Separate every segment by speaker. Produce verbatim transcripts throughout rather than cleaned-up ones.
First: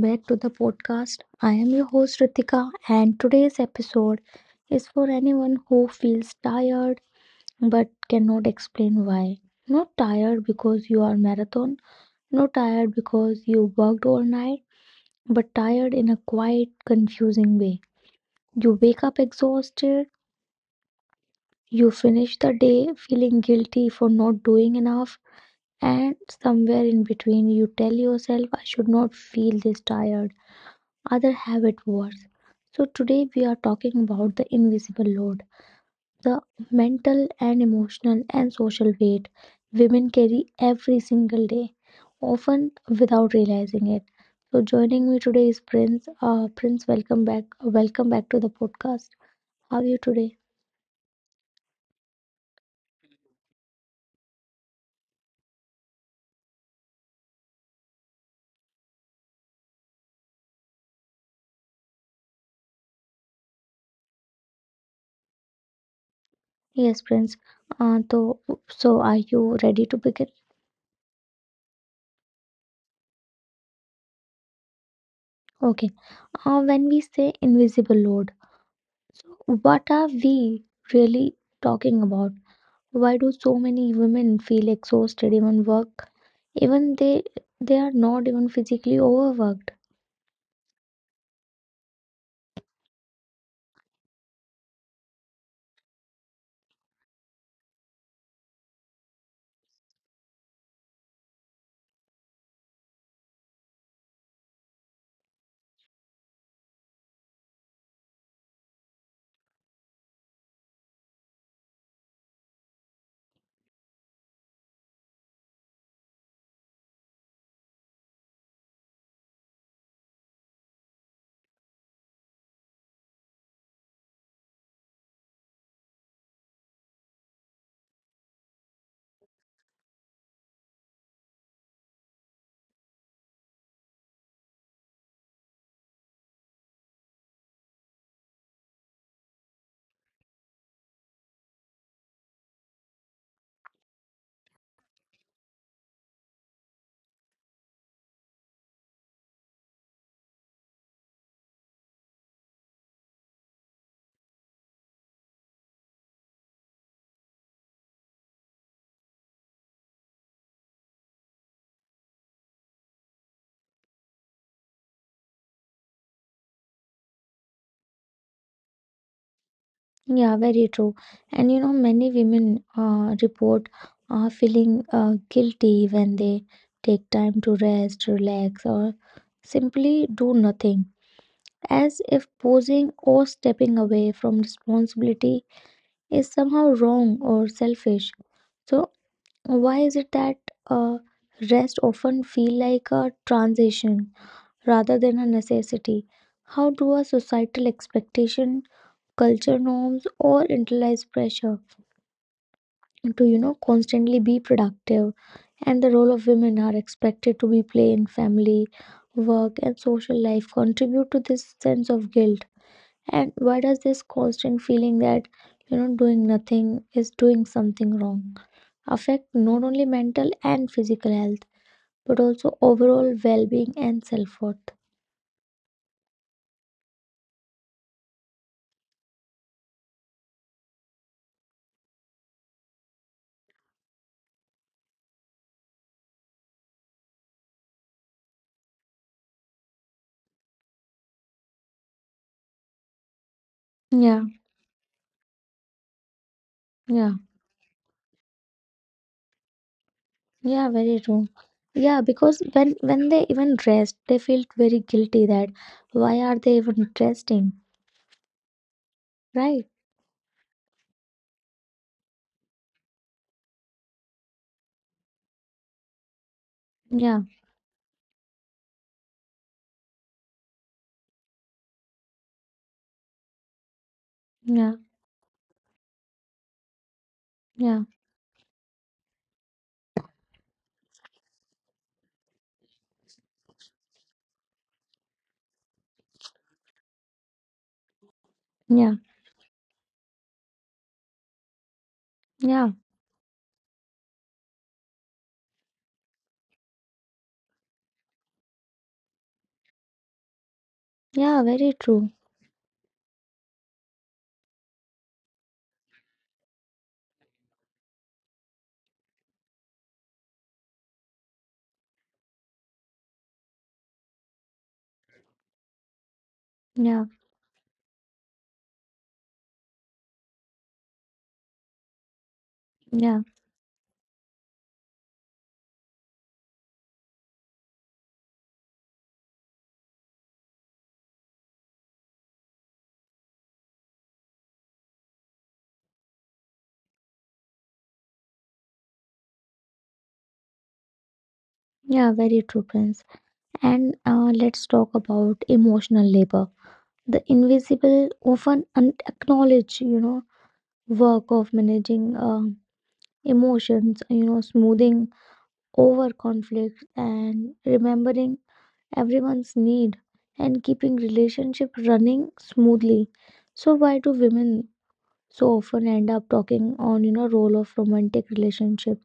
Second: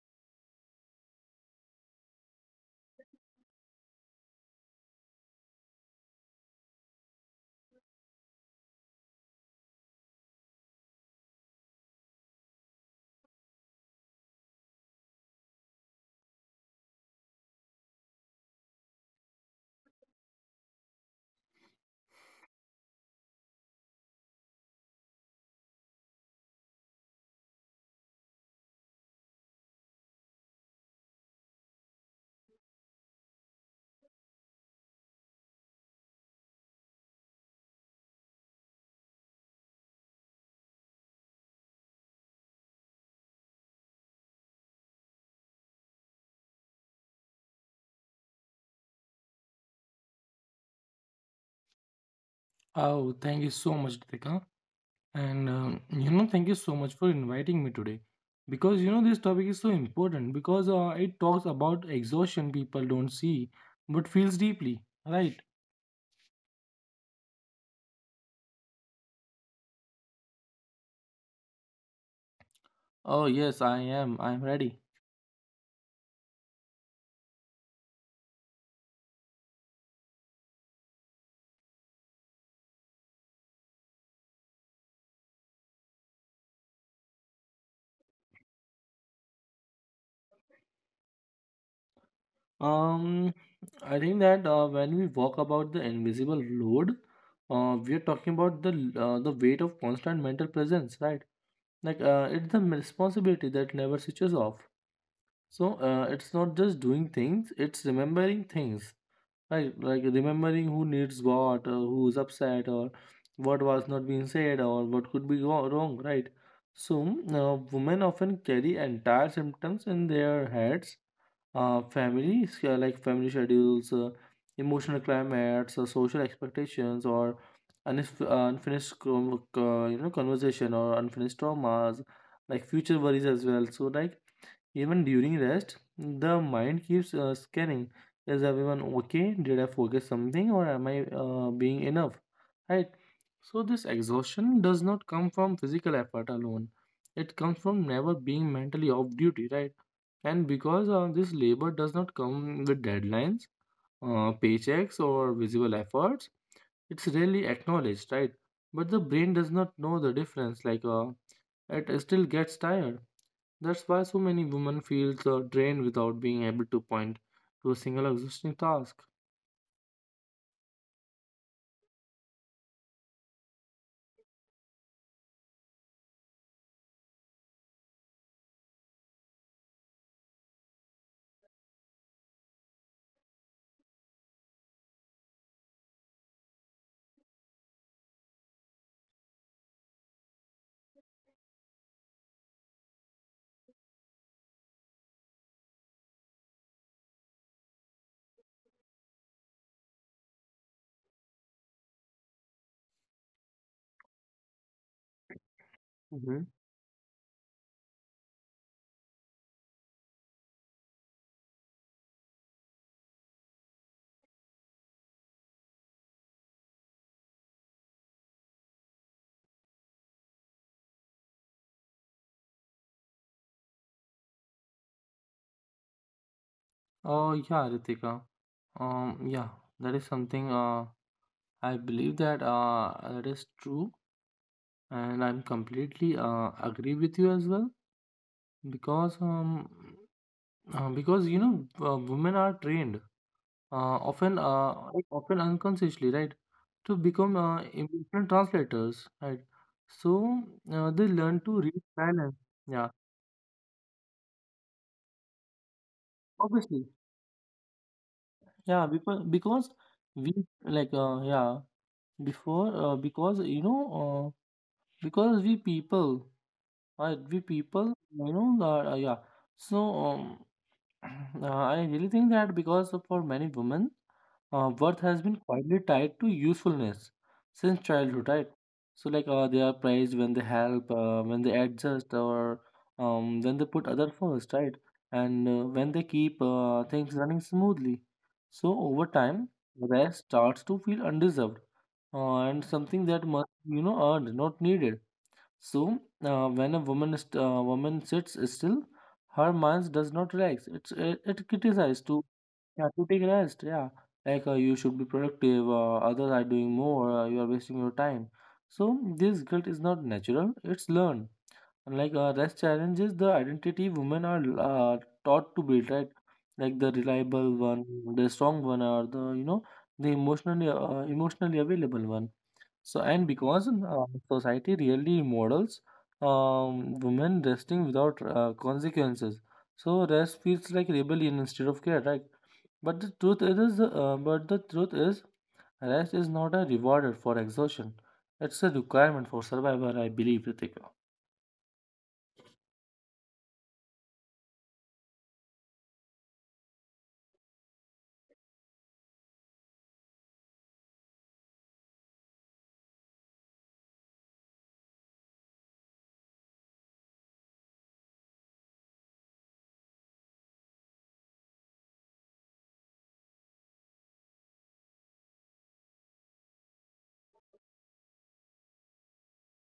Speaker 1: back to the podcast. I am your host Ritika, and today's episode is for anyone who feels tired but cannot explain why. Not tired because you are marathon, not tired because you worked all night, but tired in a quiet, confusing way. You wake up exhausted, you finish the day feeling guilty for not doing enough, and somewhere in between, you tell yourself, I should not feel this tired. Other habit wars. So, today we are talking about the invisible load, the mental and emotional and social weight women carry every single day, often without realizing it. So, joining me today is Prince. Uh, Prince, welcome back. Welcome back to the podcast. How are you today?
Speaker 2: Oh, thank you so much, Ritika. And um, you know, thank you so much for inviting me today. Because you know, this topic is so important because uh, it talks about exhaustion people don't see but feels deeply, right?
Speaker 1: Yes, Prince. Uh, so, so are you ready to begin?
Speaker 2: Oh, yes, I am. I'm ready.
Speaker 1: Okay. Uh, when we say invisible load, so what are we really talking about? Why do so many women feel exhausted even work? Even they they are not even physically overworked.
Speaker 2: Um, I think that uh, when we talk about the invisible load, uh, we are talking about the l- uh, the weight of constant mental presence, right? Like uh, it's the responsibility that never switches off. So uh, it's not just doing things, it's remembering things, right? Like remembering who needs what, or who's upset, or what was not being said, or what could be go- wrong, right? So uh, women often carry entire symptoms in their heads. Uh, family, uh, like family schedules, uh, emotional climates, uh, social expectations, or unif- uh, unfinished com- uh, you know conversation or unfinished traumas, like future worries as well. So like even during rest, the mind keeps uh, scanning. Is everyone okay? Did I forget something or am I uh, being enough? Right? So, this exhaustion does not come from physical effort alone, it comes from never being mentally off duty, right? And because uh, this labor does not come with deadlines, uh, paychecks, or visible efforts, it's rarely acknowledged, right? But the brain does not know the difference, like uh, it still gets tired, that's why so many women feel uh, drained without being able to point to a single existing task.
Speaker 1: Yeah, very true. And you know, many women uh, report uh, feeling uh, guilty when they take time to rest, relax, or simply do nothing, as if posing or stepping away from responsibility is somehow wrong or selfish. So, why is it that uh, rest often feel like a transition rather than a necessity? How do our societal expectation, culture norms, or internalized pressure to you know constantly be productive and the
Speaker 2: Hmm.
Speaker 1: role of women are expected to be play in family, work, and social life contribute to this sense of guilt? And why does this constant feeling that you know doing nothing is doing something wrong affect not only mental and physical health but also overall well-being and self-worth?
Speaker 2: Oh yeah, Ritika. Um, yeah, that is something. Uh, I believe that uh, that is true, and I'm completely uh, agree with you as well because um, uh, because you know uh, women are trained uh, often uh,
Speaker 1: Yeah,
Speaker 2: like, often unconsciously, right, to become uh,
Speaker 1: yeah.
Speaker 2: emotional translators, right. So uh, they
Speaker 1: Yeah,
Speaker 2: learn
Speaker 1: very
Speaker 2: to read
Speaker 1: true.
Speaker 2: silence.
Speaker 1: Yeah,
Speaker 2: Yeah,
Speaker 1: because when when they even dressed, they felt very guilty that why
Speaker 2: obviously,
Speaker 1: are they even dressing,
Speaker 2: yeah, because because
Speaker 1: right?
Speaker 2: we like uh yeah, before uh, because you know uh, because we people right, we
Speaker 1: Yeah,
Speaker 2: people you know, uh, yeah. So um, uh, I really think that because for many women, uh, worth has
Speaker 1: yeah,
Speaker 2: been quietly tied to usefulness since childhood,
Speaker 1: yeah,
Speaker 2: right? So like uh, they are praised when they help, uh, when they adjust, or um, when they put other first, right? And uh, when they keep uh, things running smoothly. So over
Speaker 1: yeah,
Speaker 2: time, rest starts to feel undeserved, uh, and something
Speaker 1: yeah,
Speaker 2: that must be, you know, earned, not needed. So uh, when a woman is, uh, woman sits still, her mind does not relax. It's it, it
Speaker 1: yeah,
Speaker 2: criticizes to,
Speaker 1: very true.
Speaker 2: yeah, to take rest. Yeah, like uh, you should be productive. Uh, others are doing more. Uh, you are wasting your time. So this guilt is not natural. It's learned. And like uh, rest challenges the identity women are uh, taught to build, right? Like the reliable
Speaker 1: Yeah,
Speaker 2: one, the strong one, or the, you know, the emotionally uh, emotionally available one. So, and because
Speaker 1: yeah,
Speaker 2: uh, society really models um, women resting without uh, consequences. So rest feels like rebellion instead of care, right? But the truth it is, uh, but the truth is, rest is not a reward for exhaustion. It's a requirement for survival, I believe, Ritika.
Speaker 1: yeah, very true, Prince. And uh, let's talk about emotional labor, the invisible, often unacknowledged, you know, work of managing uh, emotions, you know, smoothing over conflict and remembering everyone's need and keeping relationship running smoothly. So why do women so often end up talking on you know role of romantic relationships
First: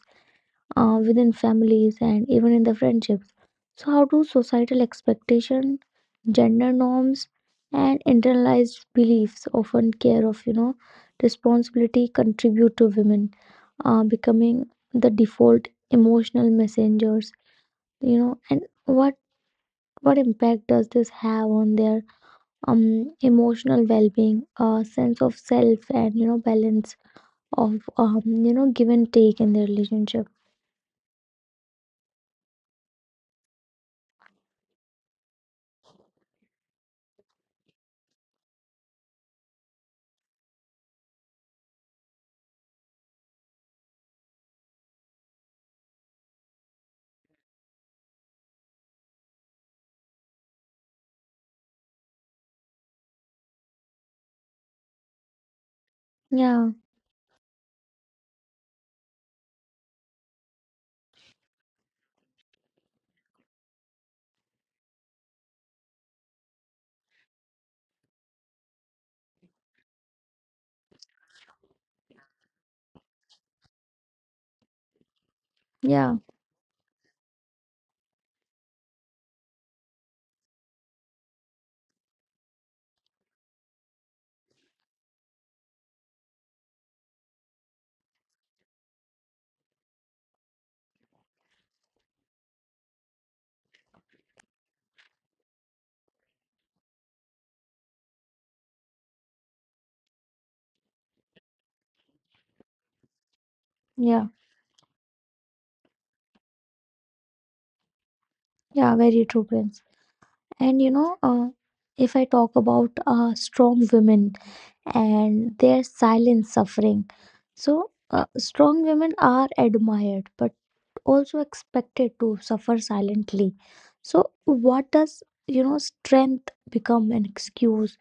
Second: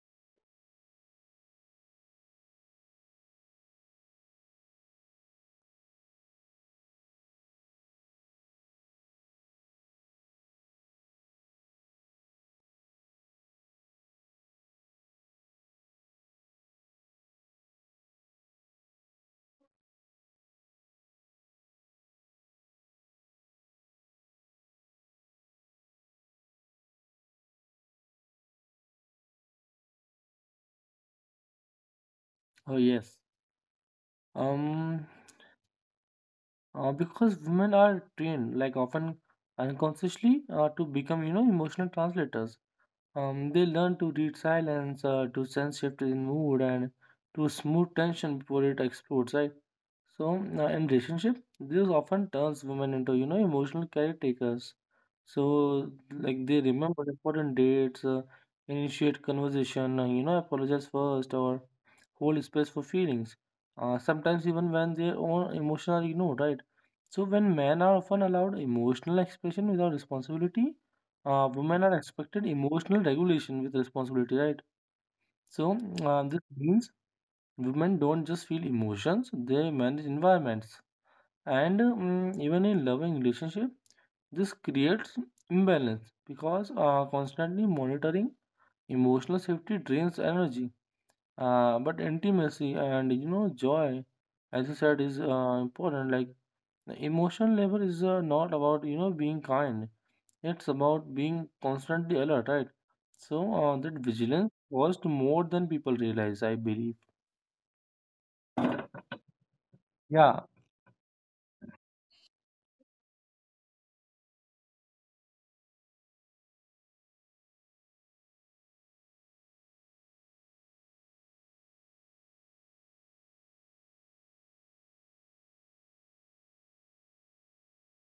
Speaker 1: uh, within families and even in the friendships? So how do societal expectation, gender norms, and internalized beliefs often care of you know responsibility contribute to women uh, becoming the default emotional messengers, you know and what what impact does this have on their um, emotional well-being, uh, sense of self, and you know balance of um, you know give and take in their relationship?
Speaker 2: Oh yes. Um, uh, because women are trained, like often unconsciously, uh, to become, you know, emotional translators. Um, they learn to read silence, uh, to sense shift in mood, and to smooth tension before it explodes, right? So, uh, in relationship, this often turns women into, you know, emotional caretakers. So, like they
Speaker 1: Yeah,
Speaker 2: remember important dates, uh, initiate conversation, uh, you know, apologize first, or hold space for feelings. Uh, sometimes even when their own emotions are ignored, right? So, when men are often allowed emotional expression without responsibility, uh, women are expected emotional regulation with responsibility, right? So
Speaker 1: yeah,
Speaker 2: uh, this means women don't just feel emotions; they manage environments, and mm even in loving relationship, this creates imbalance because uh, constantly monitoring emotional safety drains energy. Uh, but intimacy and you know joy, as you said, is uh, important. Like emotional labor is uh, not about you know being kind. It's about being constantly alert, right? So uh, that
Speaker 1: yeah,
Speaker 2: vigilance costs more than people realize, I believe.
Speaker 1: yeah. Very true, Prince.
Speaker 2: Yeah.
Speaker 1: And you know, uh, if I talk about uh, strong women and their silent suffering, so uh, strong women are admired but also expected to suffer silently. So, what does you know strength become an excuse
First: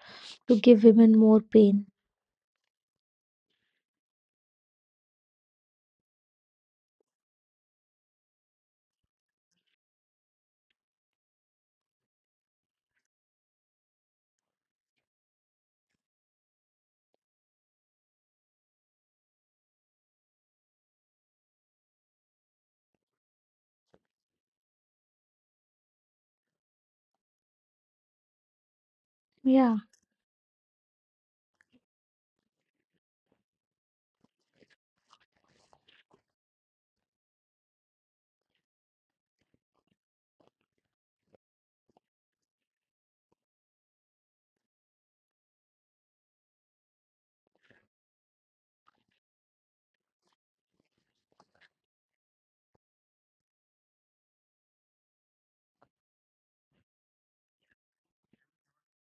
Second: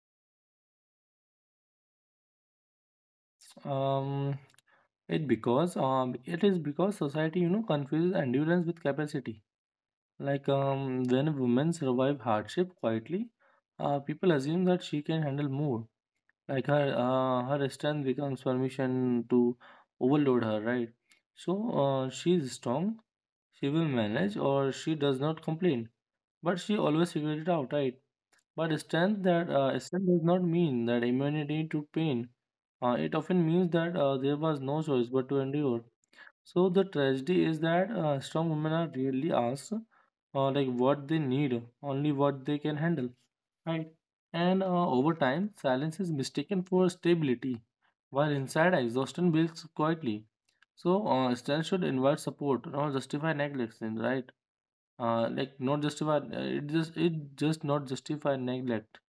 Speaker 1: to give women more pain.
Speaker 2: um, it because um, it is because society, you know, confuses endurance with capacity. Like um, when women survive hardship quietly, uh, people assume that she can handle more. Like her uh, her strength becomes permission to overload her, right? So uh, she is strong, she will manage, or she does not complain. But she always figured it out, right? But strength that uh,
Speaker 1: Yeah,
Speaker 2: strength does not mean that immunity to pain. Uh, it often means that uh, there was no choice but to endure. So the tragedy is that uh, strong women are rarely asked, uh, like what they need, only what they can handle, right? And uh, over time, silence is mistaken for stability, while inside exhaustion builds quietly. So uh, strength should invite support, not justify neglect, right? Uh, like not justify. It just it just not justify neglect.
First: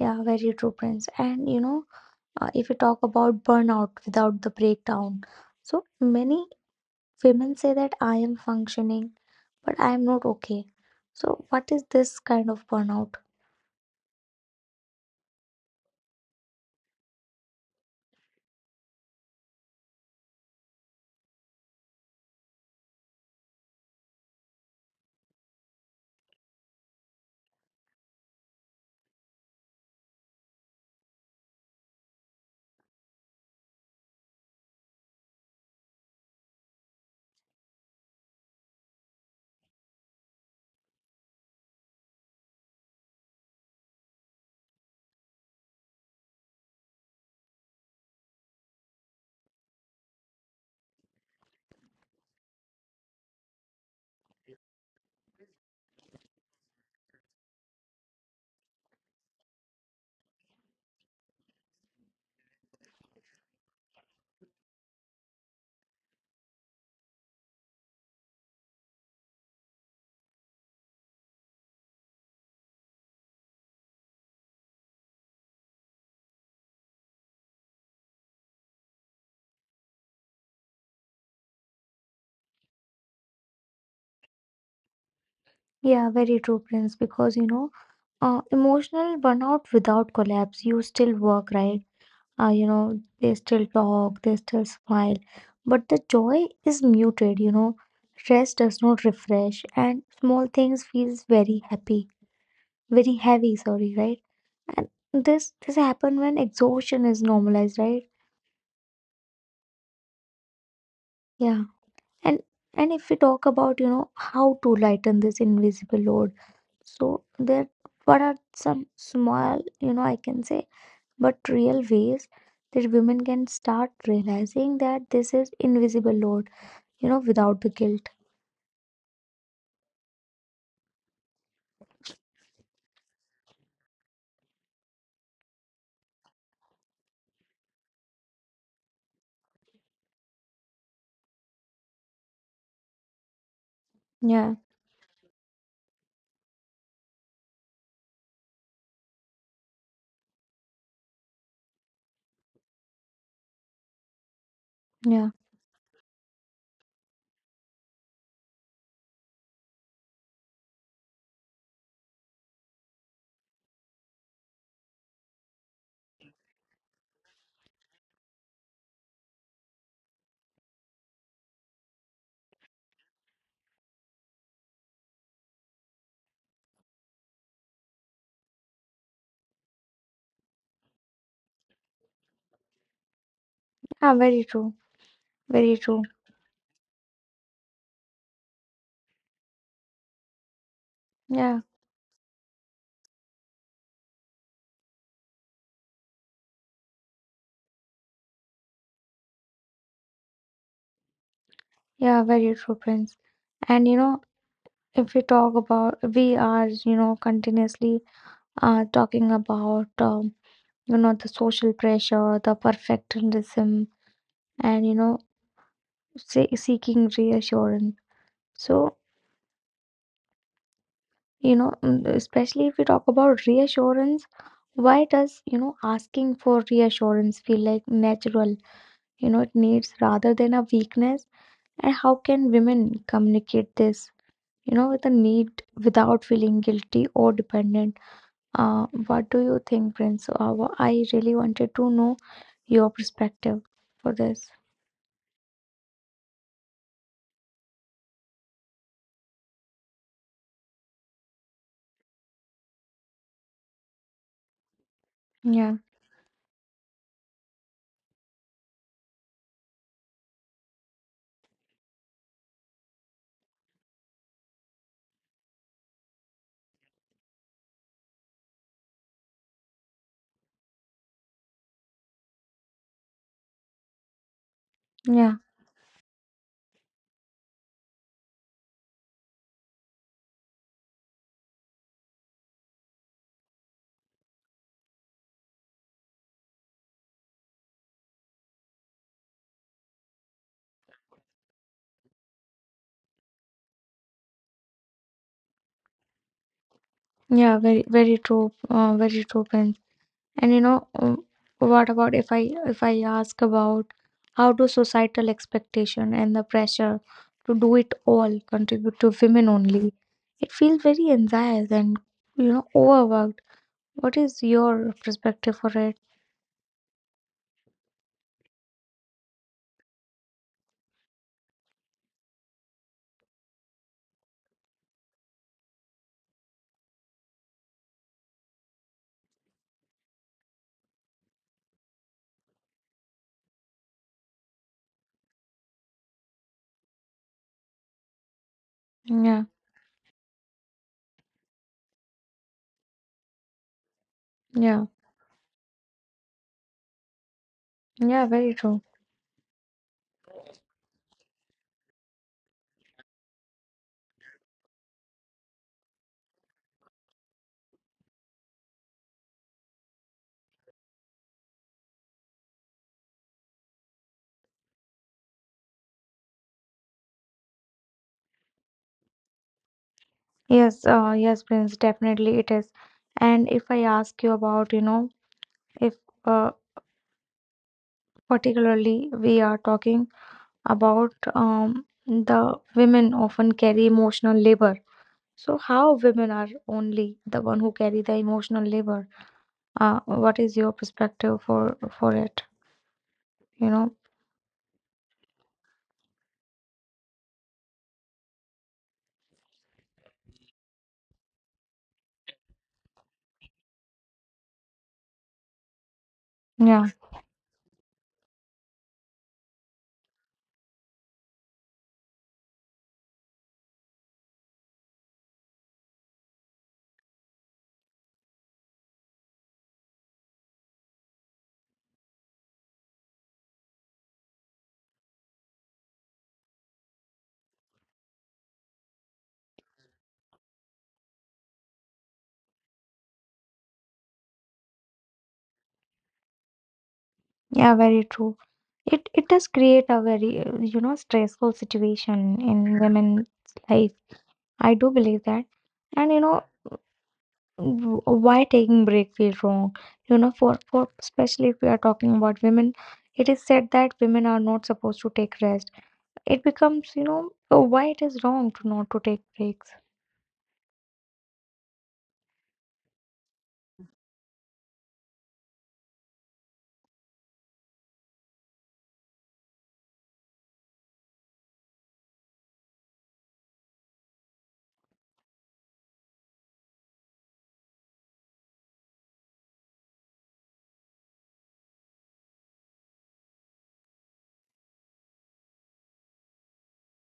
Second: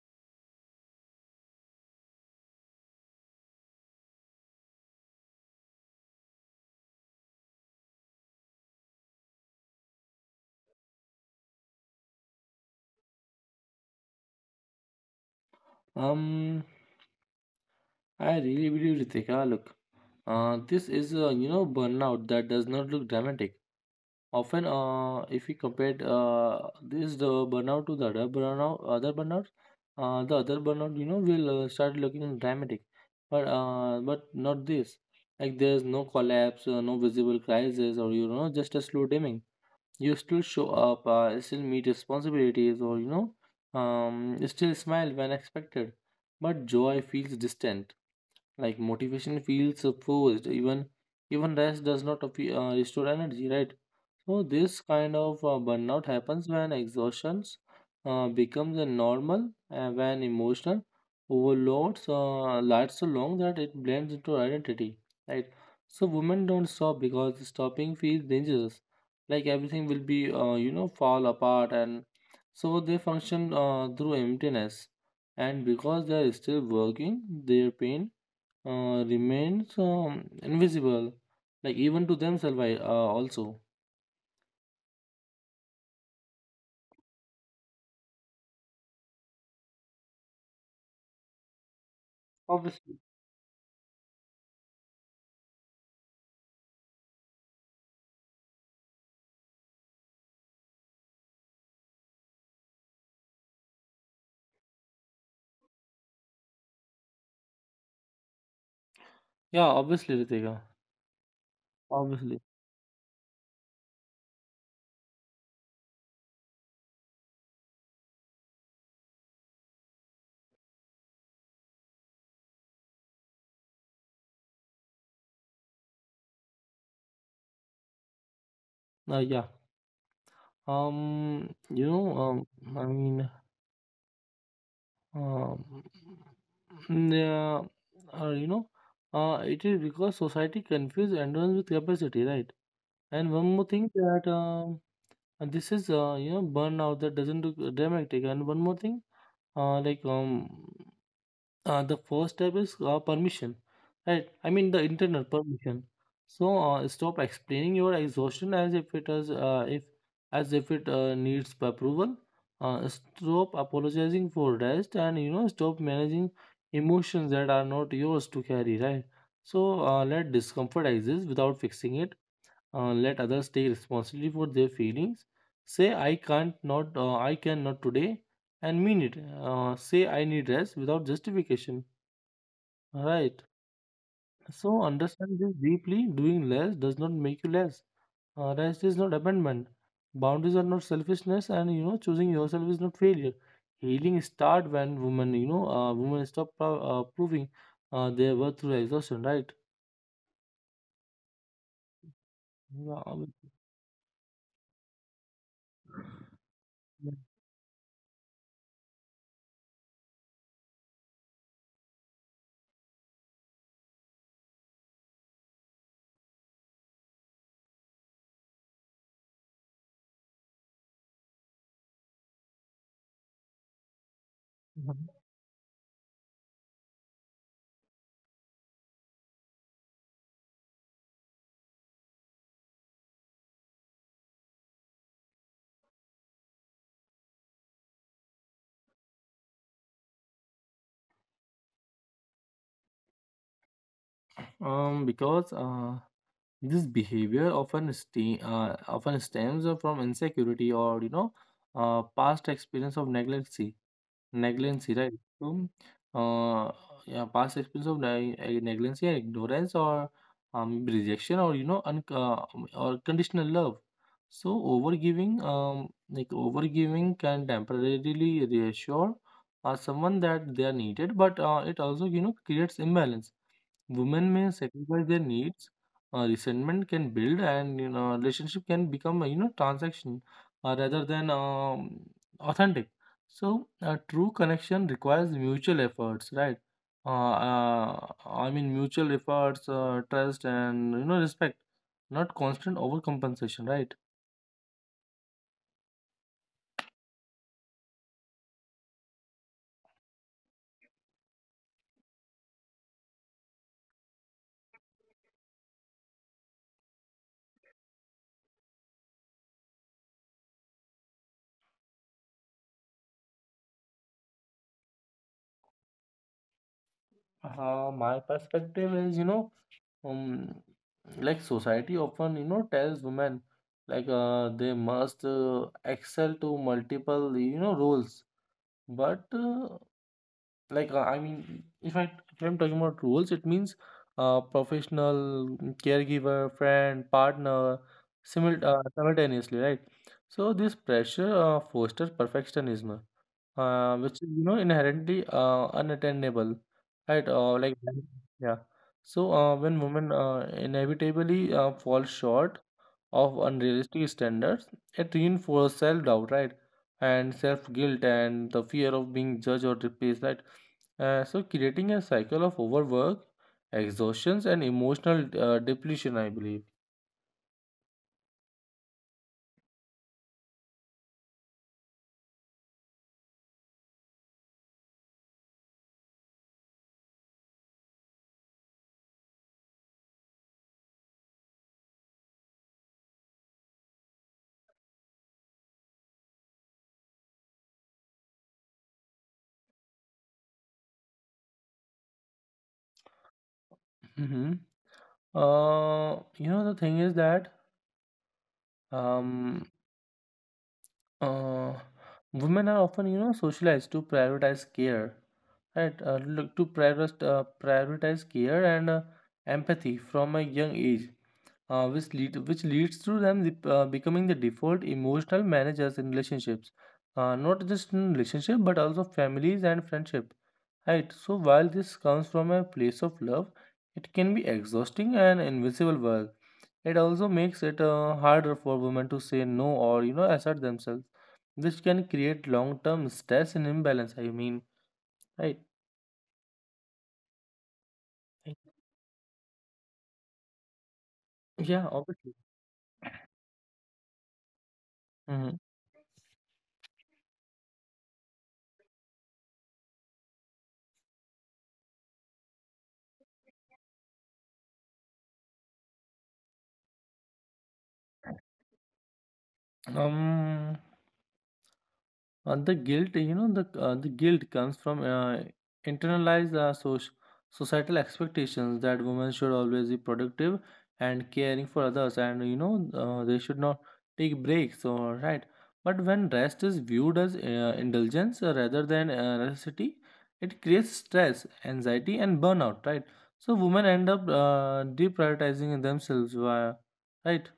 Speaker 1: yeah, very true, Prince. And you know, uh, if you talk about burnout without the breakdown, so many women say that I am functioning, but I am not okay. So, what is this kind of burnout?
Speaker 2: um I really believe, Ritika, look, uh, this is, uh, you know, burnout that does not look dramatic, often. Uh, if we compare, uh, this the burnout to the other burnout, other burnout uh, the other burnout, you know, will uh, start looking dramatic, but uh, but not this. Like there's no collapse, uh, no visible crisis, or you know, just a slow dimming. You still show up, uh, still meet responsibilities, or you know, um, still smile when expected. But joy feels distant, like motivation feels forced. Even even rest does not uh, restore energy, right? No, this kind of uh, burnout happens when exhaustion uh, becomes a normal, and when emotional overloads uh, lasts so long that it blends into identity, right? So women don't stop because stopping feels dangerous. Like everything will be, uh, you know, fall apart, and so they function uh, through emptiness. And because they are still working, their pain uh, remains um, invisible, like even to themselves, I- uh, also.
Speaker 1: Yeah, very true, Prince. Because you know, uh, emotional burnout without collapse, you still work, right? Uh, you
Speaker 2: Obviously.
Speaker 1: know they still talk, they still smile, but the joy is muted. You know stress does not refresh, and small things feels very happy, very heavy, sorry, right? And this this happen when exhaustion is normalized, right?
Speaker 2: Yeah, obviously, Ritika.
Speaker 1: Yeah.
Speaker 2: Obviously.
Speaker 1: And and if we talk about you know how to lighten this invisible load, so there, what are some small, you know I can say, but real ways that women can start realizing that this is invisible load, you know, without the guilt.
Speaker 2: Uh, yeah. Um, you know, um, I mean, um, mm, yeah, uh, you know, uh, It is because society confuses endurance with capacity, right? And one more thing, that
Speaker 1: Yeah,
Speaker 2: um, and this is, uh, you know, burnout that doesn't look dramatic. And one more thing, uh, like um, Uh, the first step is uh, permission, right? I mean the internal
Speaker 1: yeah,
Speaker 2: permission. So uh, stop explaining your exhaustion as if it is, uh, if as if it uh, needs approval. Uh, stop apologizing for rest, and you know stop managing emotions that are not yours to carry, right? So uh, let discomfort exist without fixing it. Uh, let others take responsibility for their feelings. Say I can't, not uh, I cannot today, and mean it. Uh, say I need rest without justification. Right.
Speaker 1: yeah, very
Speaker 2: So
Speaker 1: true,
Speaker 2: understand this
Speaker 1: very
Speaker 2: deeply.
Speaker 1: true.
Speaker 2: Doing less does not make you less. Uh, rest is not abandonment. Boundaries are not selfishness, and
Speaker 1: Yeah,
Speaker 2: you know choosing yourself is not failure. Healing start when women, you know, uh, women stop pro- uh, proving uh, their worth through exhaustion. Right.
Speaker 1: yeah, very true,
Speaker 2: Yeah, I would-
Speaker 1: Prince. And you know, if we talk about, we are,
Speaker 2: Yeah.
Speaker 1: you know, continuously uh, talking about, um, you know, the social pressure, the perfectionism, and you know, se- seeking reassurance. So, you know, mm, especially if we talk about reassurance,
Speaker 2: Mhm.
Speaker 1: why does, you know, asking for reassurance feel like natural? You know, it needs rather than a weakness. And how can women communicate this, you know, with a need without feeling guilty or dependent? Uh, what do you think, Prince? Uh, wha- I really wanted to know your perspective for this.
Speaker 2: Um, because uh, this behavior often ste- uh, often stems from insecurity, or you know uh, past experience of neglect. Negligence, right? So,
Speaker 1: Yeah,
Speaker 2: uh, yeah, past experience of neg eh, negligence, yeah, ignorance, or um, rejection, or you know, un uh, um, or conditional love. So, overgiving, um, like overgiving can temporarily reassure uh, someone that they are needed, but uh, it also, you know, creates imbalance. Women may sacrifice their
Speaker 1: yeah,
Speaker 2: needs. Uh, resentment can build, and you know, relationship can become a you know transaction, uh, rather than um, authentic. So, a true connection requires mutual efforts, right? Uh, uh, I mean, mutual efforts, uh, trust, and you know, respect, not constant overcompensation, right?
Speaker 1: yeah. Very, very true. Uh, very true, Prince. And you know, um, what about if I if I ask about how do societal expectation and the pressure to do it all contribute to women only? It feels very anxious and you know overworked. What is your perspective for it?
Speaker 2: Uh, my perspective is, you know, um, like society often, you know, tells women like uh, they must uh, excel to multiple, you know, roles. But uh, like uh, I mean, if I if I'm talking about roles, it means uh, professional, caregiver, friend, partner, simul uh, simultaneously,
Speaker 1: Yeah,
Speaker 2: right? So this pressure uh, fosters perfectionism, uh, which is you know
Speaker 1: yeah,
Speaker 2: inherently uh, unattainable, right? Uh, like. Mhm.
Speaker 1: yeah,
Speaker 2: Yeah.
Speaker 1: very true.
Speaker 2: So uh, when women uh, inevitably uh, fall short of unrealistic standards, it reinforces self-doubt, right? And self-guilt and the fear of being judged or replaced, right? Uh, so creating a cycle of overwork, exhaustions, and emotional uh, depletion, I believe.
Speaker 1: Yes, uh, yes, Prince, definitely it is. And if I ask you about, you know, if uh, particularly we are talking about um, the women often carry emotional labor. So how women are only the one who carry the emotional labor? Uh, what is your perspective for for it? You know?
Speaker 2: Hmm. Uh, you know the thing is that um Uh, women are often, you know, socialized to prioritize care, right? Uh, look to prioritize,
Speaker 1: Yeah.
Speaker 2: uh, prioritize care and uh, empathy from a young age, uh, which lead which leads to them the, uh, becoming the default emotional managers in relationships, uh, not just in relationship but also families and friendship, right? So while this comes from a place of love, it can be exhausting and invisible work. It also makes it uh, harder for women to say no or you know assert themselves, which can create long-term stress and imbalance. I mean, right?
Speaker 1: Yeah, very true. It it does create a very uh, you know
Speaker 2: Yeah,
Speaker 1: stressful
Speaker 2: obviously.
Speaker 1: situation in women's life. I do
Speaker 2: Hmm.
Speaker 1: believe that, and you know w- why taking break feel wrong. You know, for for especially if we are talking about women, it is said that women are not supposed to take rest. It becomes you know uh, why it is wrong to not to take breaks.
Speaker 2: Um, Uh, the guilt, you know, the uh, the guilt comes from uh, internalized uh, soc- societal expectations that women should always be productive and caring for others, and you know, uh, they should not take breaks. Or right, but when rest is viewed as uh, indulgence uh, rather than uh, necessity, it creates stress, anxiety, and burnout. Right, so women end up uh, deprioritizing themselves. Via, right?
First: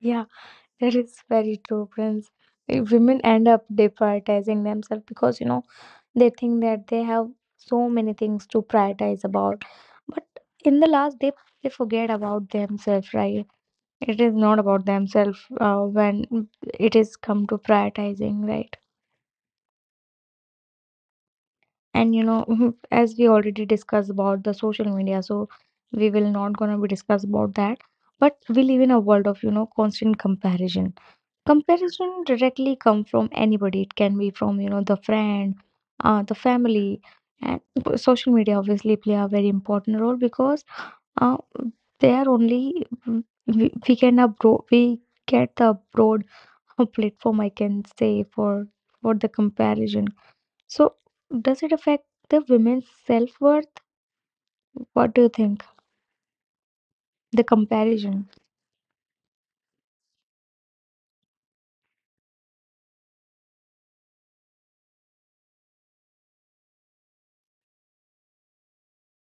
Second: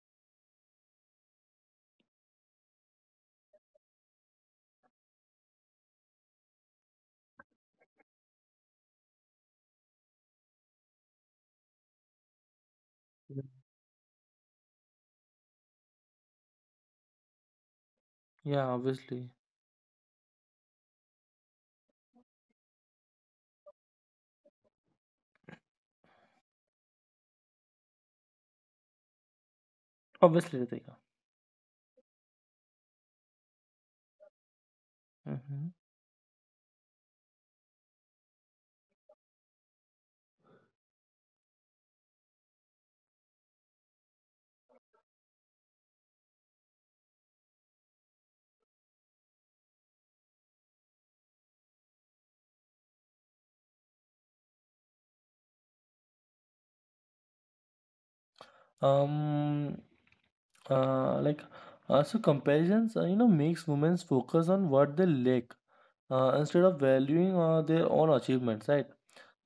Speaker 1: Yeah, that is very true, Prince. Uh, Women end up deprioritizing themselves because you know They think that they have so many things to prioritize about, but in the last, they they forget about themselves. Right? It is not about themselves uh, when it is come to prioritizing.
Speaker 2: Yeah,
Speaker 1: Right?
Speaker 2: obviously,
Speaker 1: And you know, as we already discussed about the social media, so we will not gonna be discuss about that. But we live in a world of you know constant
Speaker 2: obviously, Ritika.
Speaker 1: comparison. Comparison directly come from anybody. It can be from you know the friend,
Speaker 2: Hmm.
Speaker 1: uh, the family, and social media obviously play a very important role because uh, they are only we, we can abro- we get the broad uh, platform, I can say, for for the comparison. So does it affect the women's self worth? What do you think? The comparison.
Speaker 2: um uh, like uh, so comparisons, uh, you know makes women focus on what they lack uh, instead of valuing uh, their own achievements, right?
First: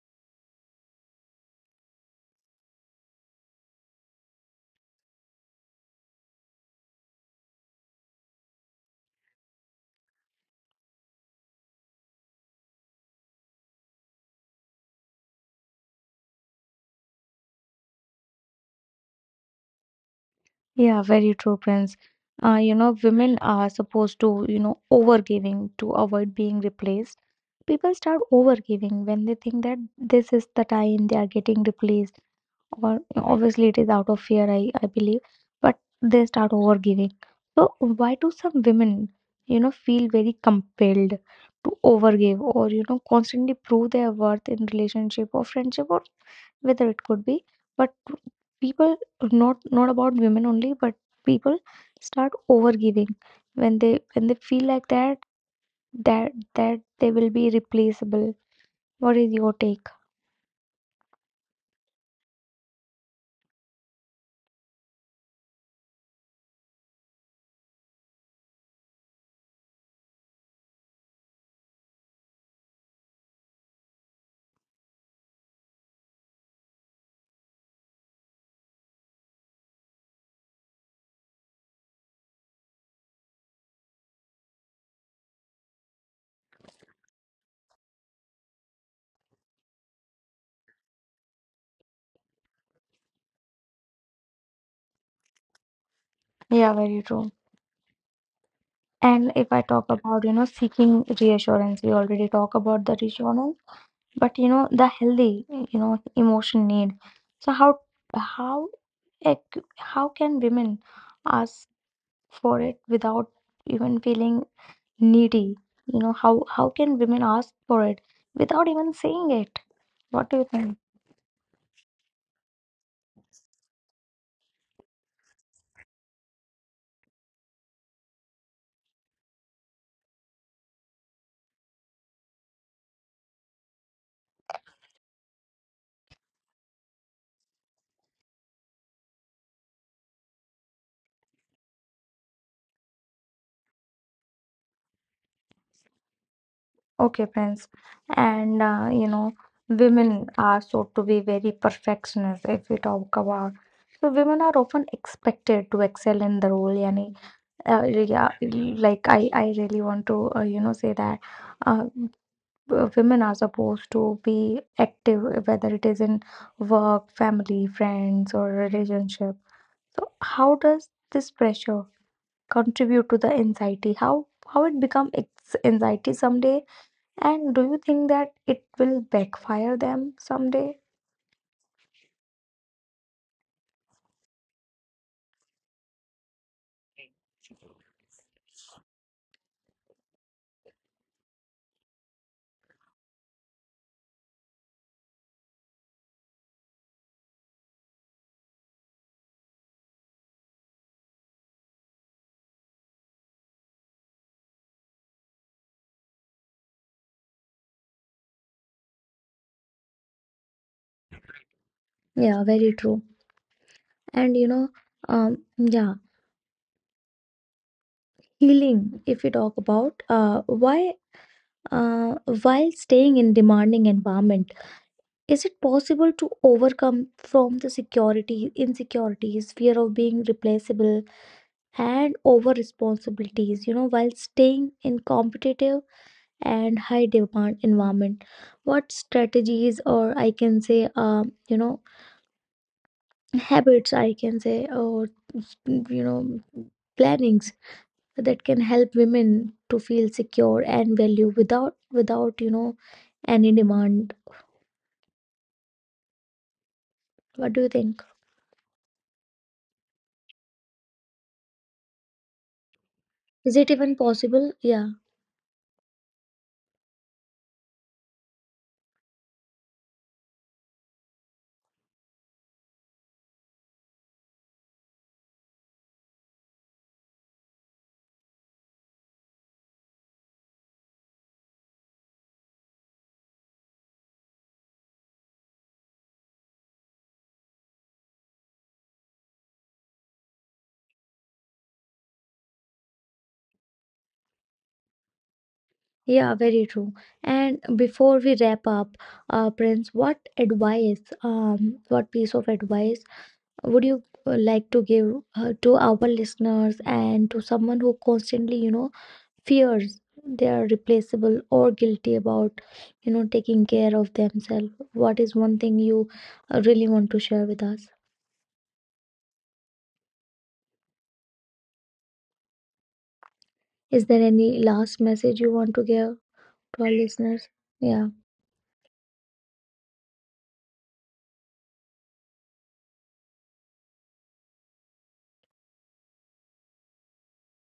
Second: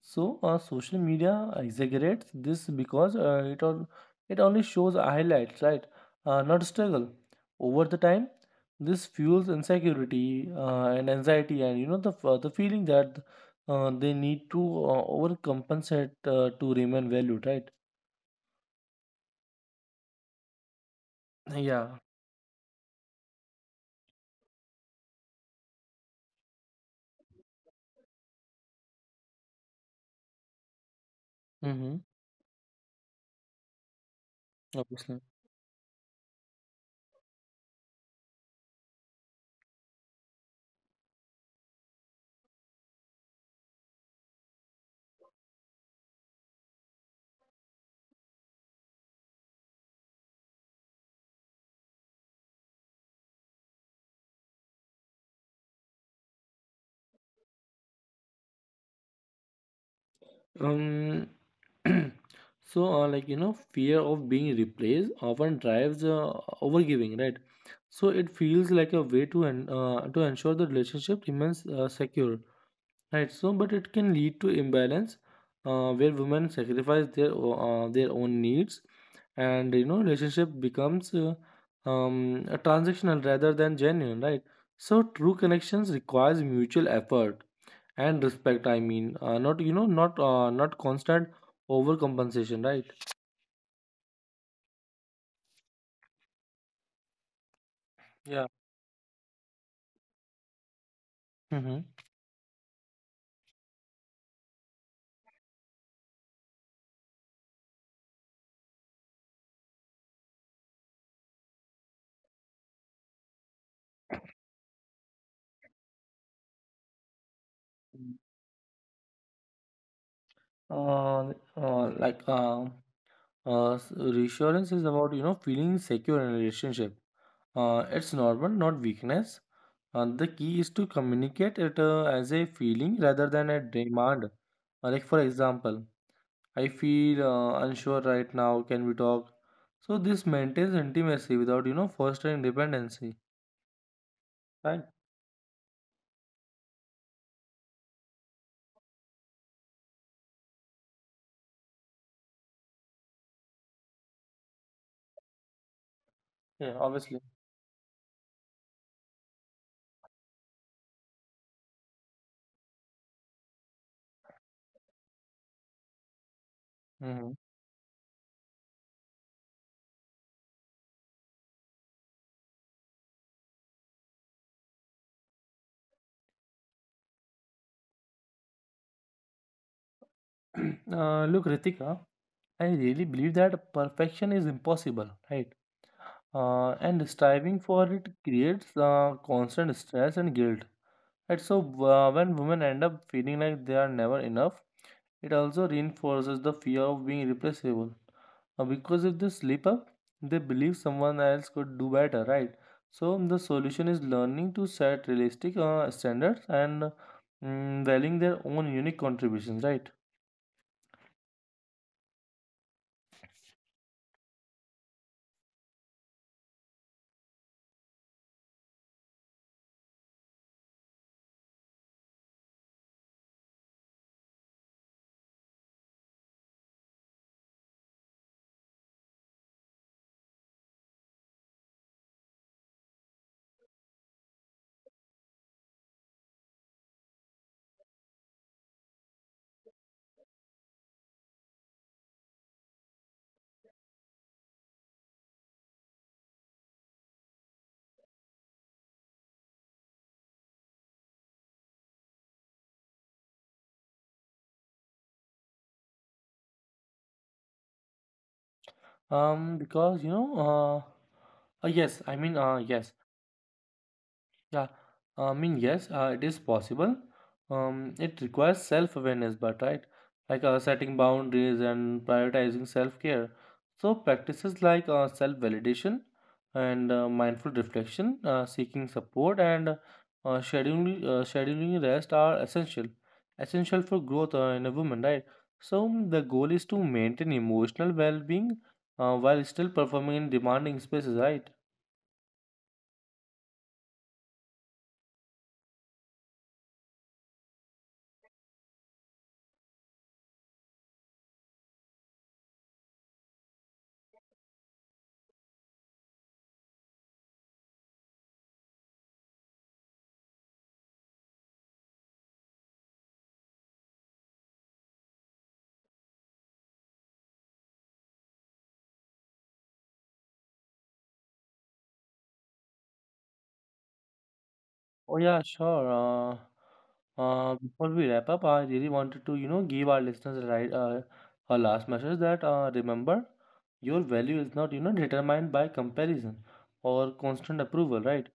Speaker 2: So uh, social media exaggerates this because uh, it all it only shows highlights, right? Uh, not struggle over the time. This fuels insecurity uh, and anxiety, and you know the f- uh, the feeling that uh, they need to uh, overcompensate uh, to remain valued, right?
Speaker 1: Yeah, very true,
Speaker 2: Yeah.
Speaker 1: Prince. Uh, you know, women are supposed to, you know, overgiving to avoid being replaced. People start overgiving when they think that this is the time they are getting
Speaker 2: Mm-hmm.
Speaker 1: replaced, or obviously it is out of fear, I, I
Speaker 2: Obviously.
Speaker 1: believe, but they start overgiving. So why do some women, you know, feel very compelled to overgive or, you know, constantly prove their worth in relationship or friendship or whether it could be, but people, not not about women only but people start overgiving when they when they feel like that that that they will be replaceable. What is your take?
Speaker 2: Um, so uh, like you know, fear of being replaced often drives uh, overgiving, right? So it feels like a way to en- uh, to ensure the relationship remains uh, secure, right? So, but it can lead to imbalance, uh, where women sacrifice their o- uh, their own needs, and you know, relationship becomes uh, um, a transactional rather than genuine, right? So, true connections requires mutual effort and respect. I mean, uh, not you know not uh, not constant overcompensation, right?
Speaker 1: Yeah, very true.
Speaker 2: Yeah.
Speaker 1: And if I talk about you know seeking
Speaker 2: Mm-hmm.
Speaker 1: reassurance, we already talk about the reassurance, but you know the healthy, you know emotion need. So how how ec- how can women ask for it without even feeling needy. You know, how how can women ask for it without even saying it? What do you think?
Speaker 2: uh, uh, like uh, uh, s- Reassurance is about you know feeling secure in a relationship. Uh, it's normal, not weakness. Uh, the key is to communicate it uh, as a feeling rather than a demand. Uh, like, for example, I feel uh, unsure right now, can we talk? So this maintains intimacy without you know fostering dependency, right?
Speaker 1: Okay, friends. And uh, you know, women are so to be very perfectionist if we talk about. So women are often expected to excel in the
Speaker 2: Yeah.
Speaker 1: role.
Speaker 2: Obviously.
Speaker 1: Yani, uh, yeah, like I, I really want to uh, you know say that uh, w- women are supposed to be active, whether it is in work,
Speaker 2: Mm-hmm.
Speaker 1: family, friends, or relationship. So how does this pressure contribute to the anxiety? How how it become ex- anxiety someday, and do you think that it will backfire them someday?
Speaker 2: Uh, look, Ritika, I really believe that perfection is impossible, right? Uh, and striving for it creates uh, constant stress and guilt. And So, uh, when women end up feeling like they are never enough, it also reinforces the fear of being replaceable. Uh, because if they slip up, they believe someone else could do better, right? So, the solution is learning to set realistic uh, standards and mm, valuing their own unique contributions, right?
Speaker 1: Yeah, very true. And you know, um, yeah, healing. If we talk about uh, why, uh, while staying in demanding environment, is it possible to overcome from the security insecurities, fear of being replaceable, and over responsibilities? You know, while staying in competitive and high demand environment, what strategies, or I can say, um, you know habits I can say, or you know plannings that can help women to feel secure and value without without you know any demand, what do you think?
Speaker 2: Um, because you know, uh, uh, yes, I mean, uh, Yes,
Speaker 1: Is it even
Speaker 2: yeah,
Speaker 1: possible? Yeah.
Speaker 2: I mean, yes, uh, it is possible. Um, it requires self-awareness, but right, like uh, setting boundaries and prioritizing self-care. So practices like uh, self-validation and uh, mindful reflection, uh, seeking support, and uh, scheduling uh, scheduling rest are essential, essential for growth uh, in a woman, right? So mm, the goal is to maintain emotional well-being uh, while still performing in demanding spaces, right?
Speaker 1: Yeah, very true. And before we wrap up, uh, Prince, what advice um what piece of advice would you uh, like to give uh, to our listeners and to someone who constantly you know fears they are replaceable or guilty about you know taking care of themselves, what is one thing you uh, really want to share with us? Is there any
Speaker 2: Oh, yeah,
Speaker 1: last message
Speaker 2: sure.
Speaker 1: you want to give
Speaker 2: Uh,
Speaker 1: to our
Speaker 2: uh, before
Speaker 1: listeners?
Speaker 2: we wrap up,
Speaker 1: Yeah.
Speaker 2: I really wanted to, you know, give our listeners a, right, uh, a last message that uh, remember, your value is not, you know, determined by comparison or constant approval, right?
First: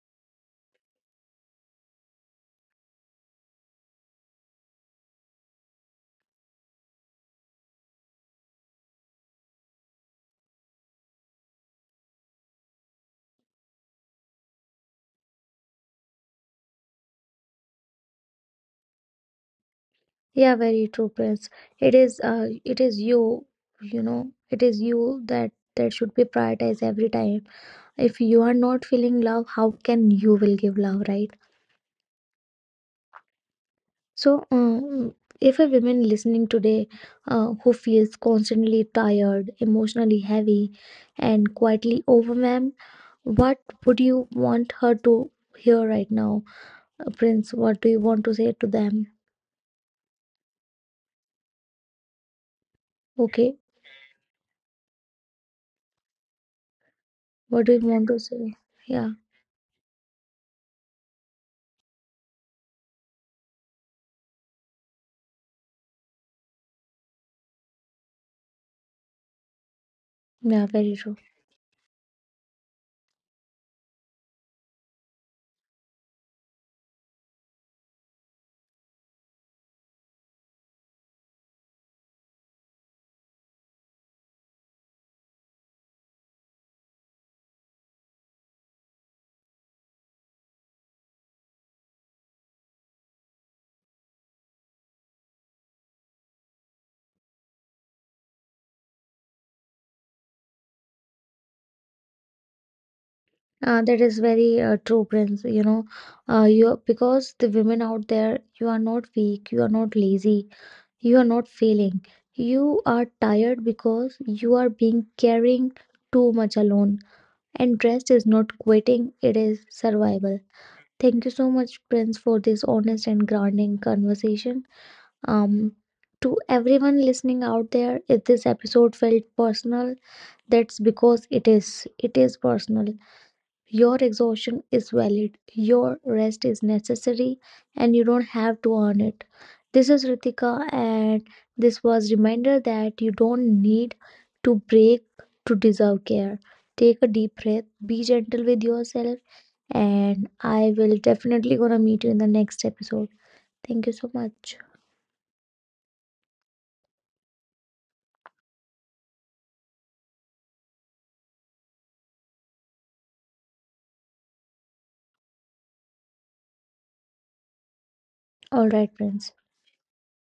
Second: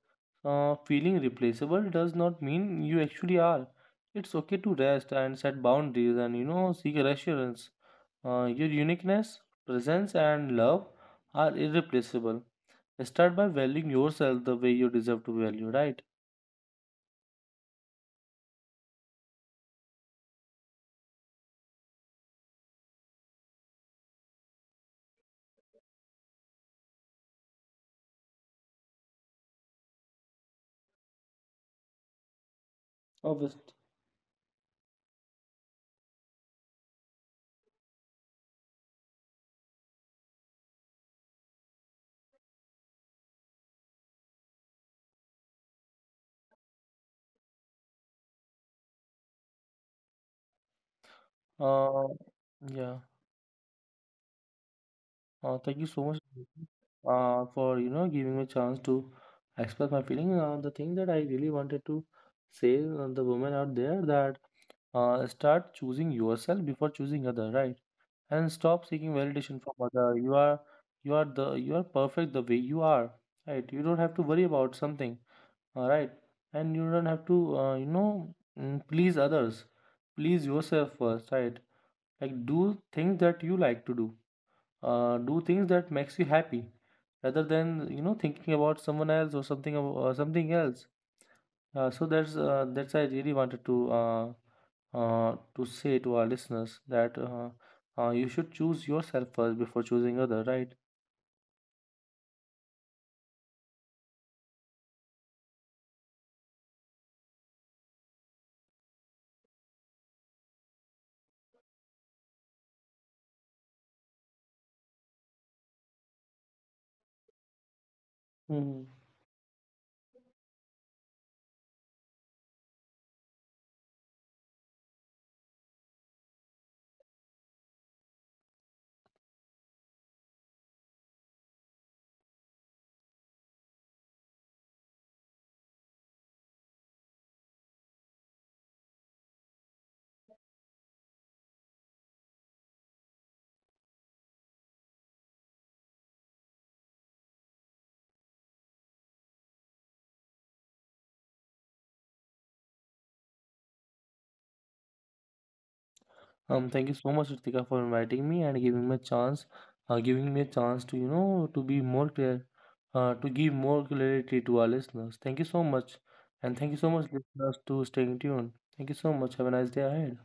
Speaker 2: Uh, feeling replaceable does not mean you actually are. It's okay to rest and set boundaries and, you know, seek reassurance. Uh, your uniqueness, presence, and love are irreplaceable. Start by valuing yourself the way you deserve to value, right?
Speaker 1: Yeah, very true, Prince. It is, uh, it is you, you know it is you that that should be prioritized every time. If you are not feeling love, how can you will give love, right?
Speaker 2: Obviously.
Speaker 1: So, um, if a woman listening today, uh, who feels constantly tired, emotionally heavy, and quietly overwhelmed, what would you want her to hear right now? Uh, Prince, what do you want to say to them?
Speaker 2: Uh, yeah.
Speaker 1: Okay,
Speaker 2: Uh, thank you so much uh, for you
Speaker 1: what
Speaker 2: know
Speaker 1: do you
Speaker 2: giving me
Speaker 1: want
Speaker 2: a
Speaker 1: to
Speaker 2: chance
Speaker 1: say?
Speaker 2: to
Speaker 1: Yeah,
Speaker 2: express my feeling. Uh, the thing that I really wanted to say, uh, the women out there, that uh, start choosing yourself before choosing other, right? And stop seeking validation from other. You are
Speaker 1: yeah,
Speaker 2: you are
Speaker 1: very
Speaker 2: the
Speaker 1: true.
Speaker 2: you are perfect the way you are, right? You don't have to worry about something, all right? And you don't have to uh, you know mm, please others. Please yourself first, right? Like, do things that you like to do, uh, do things that makes you happy, rather than you know thinking about someone else or something ab- uh, something else. Uh, so that's uh, that's I really wanted to uh, uh, to say to our listeners, that uh, uh, you should choose yourself first before choosing other, right?
Speaker 1: Uh, that is very uh, true, Prince. You know, uh, you, because the women out there, you are not weak, you are not lazy. You are not failing. You are tired because you are being carrying too much alone. And rest is not
Speaker 2: Mhm.
Speaker 1: quitting, it is survival. Thank you so much, Prince, for this honest and grounding conversation. Um, to everyone listening out there, if this episode felt personal, that's because it is. It is personal. Your exhaustion is valid, your rest is necessary, and you don't have to earn it. This is Ritika, and this was reminder that you don't need to break to deserve care. Take a deep breath, be gentle with yourself, and I will definitely gonna meet you in the next episode. Thank you so much.
Speaker 2: Um, thank you so much, Ritika, for inviting me and giving me a chance, uh, giving me a chance to, you know, to be more clear, uh, to give more clarity to our listeners. Thank you so much, and thank you so much, listeners, to staying tuned.
Speaker 1: All
Speaker 2: Thank
Speaker 1: right,
Speaker 2: you so
Speaker 1: friends.
Speaker 2: much. Have a nice day ahead.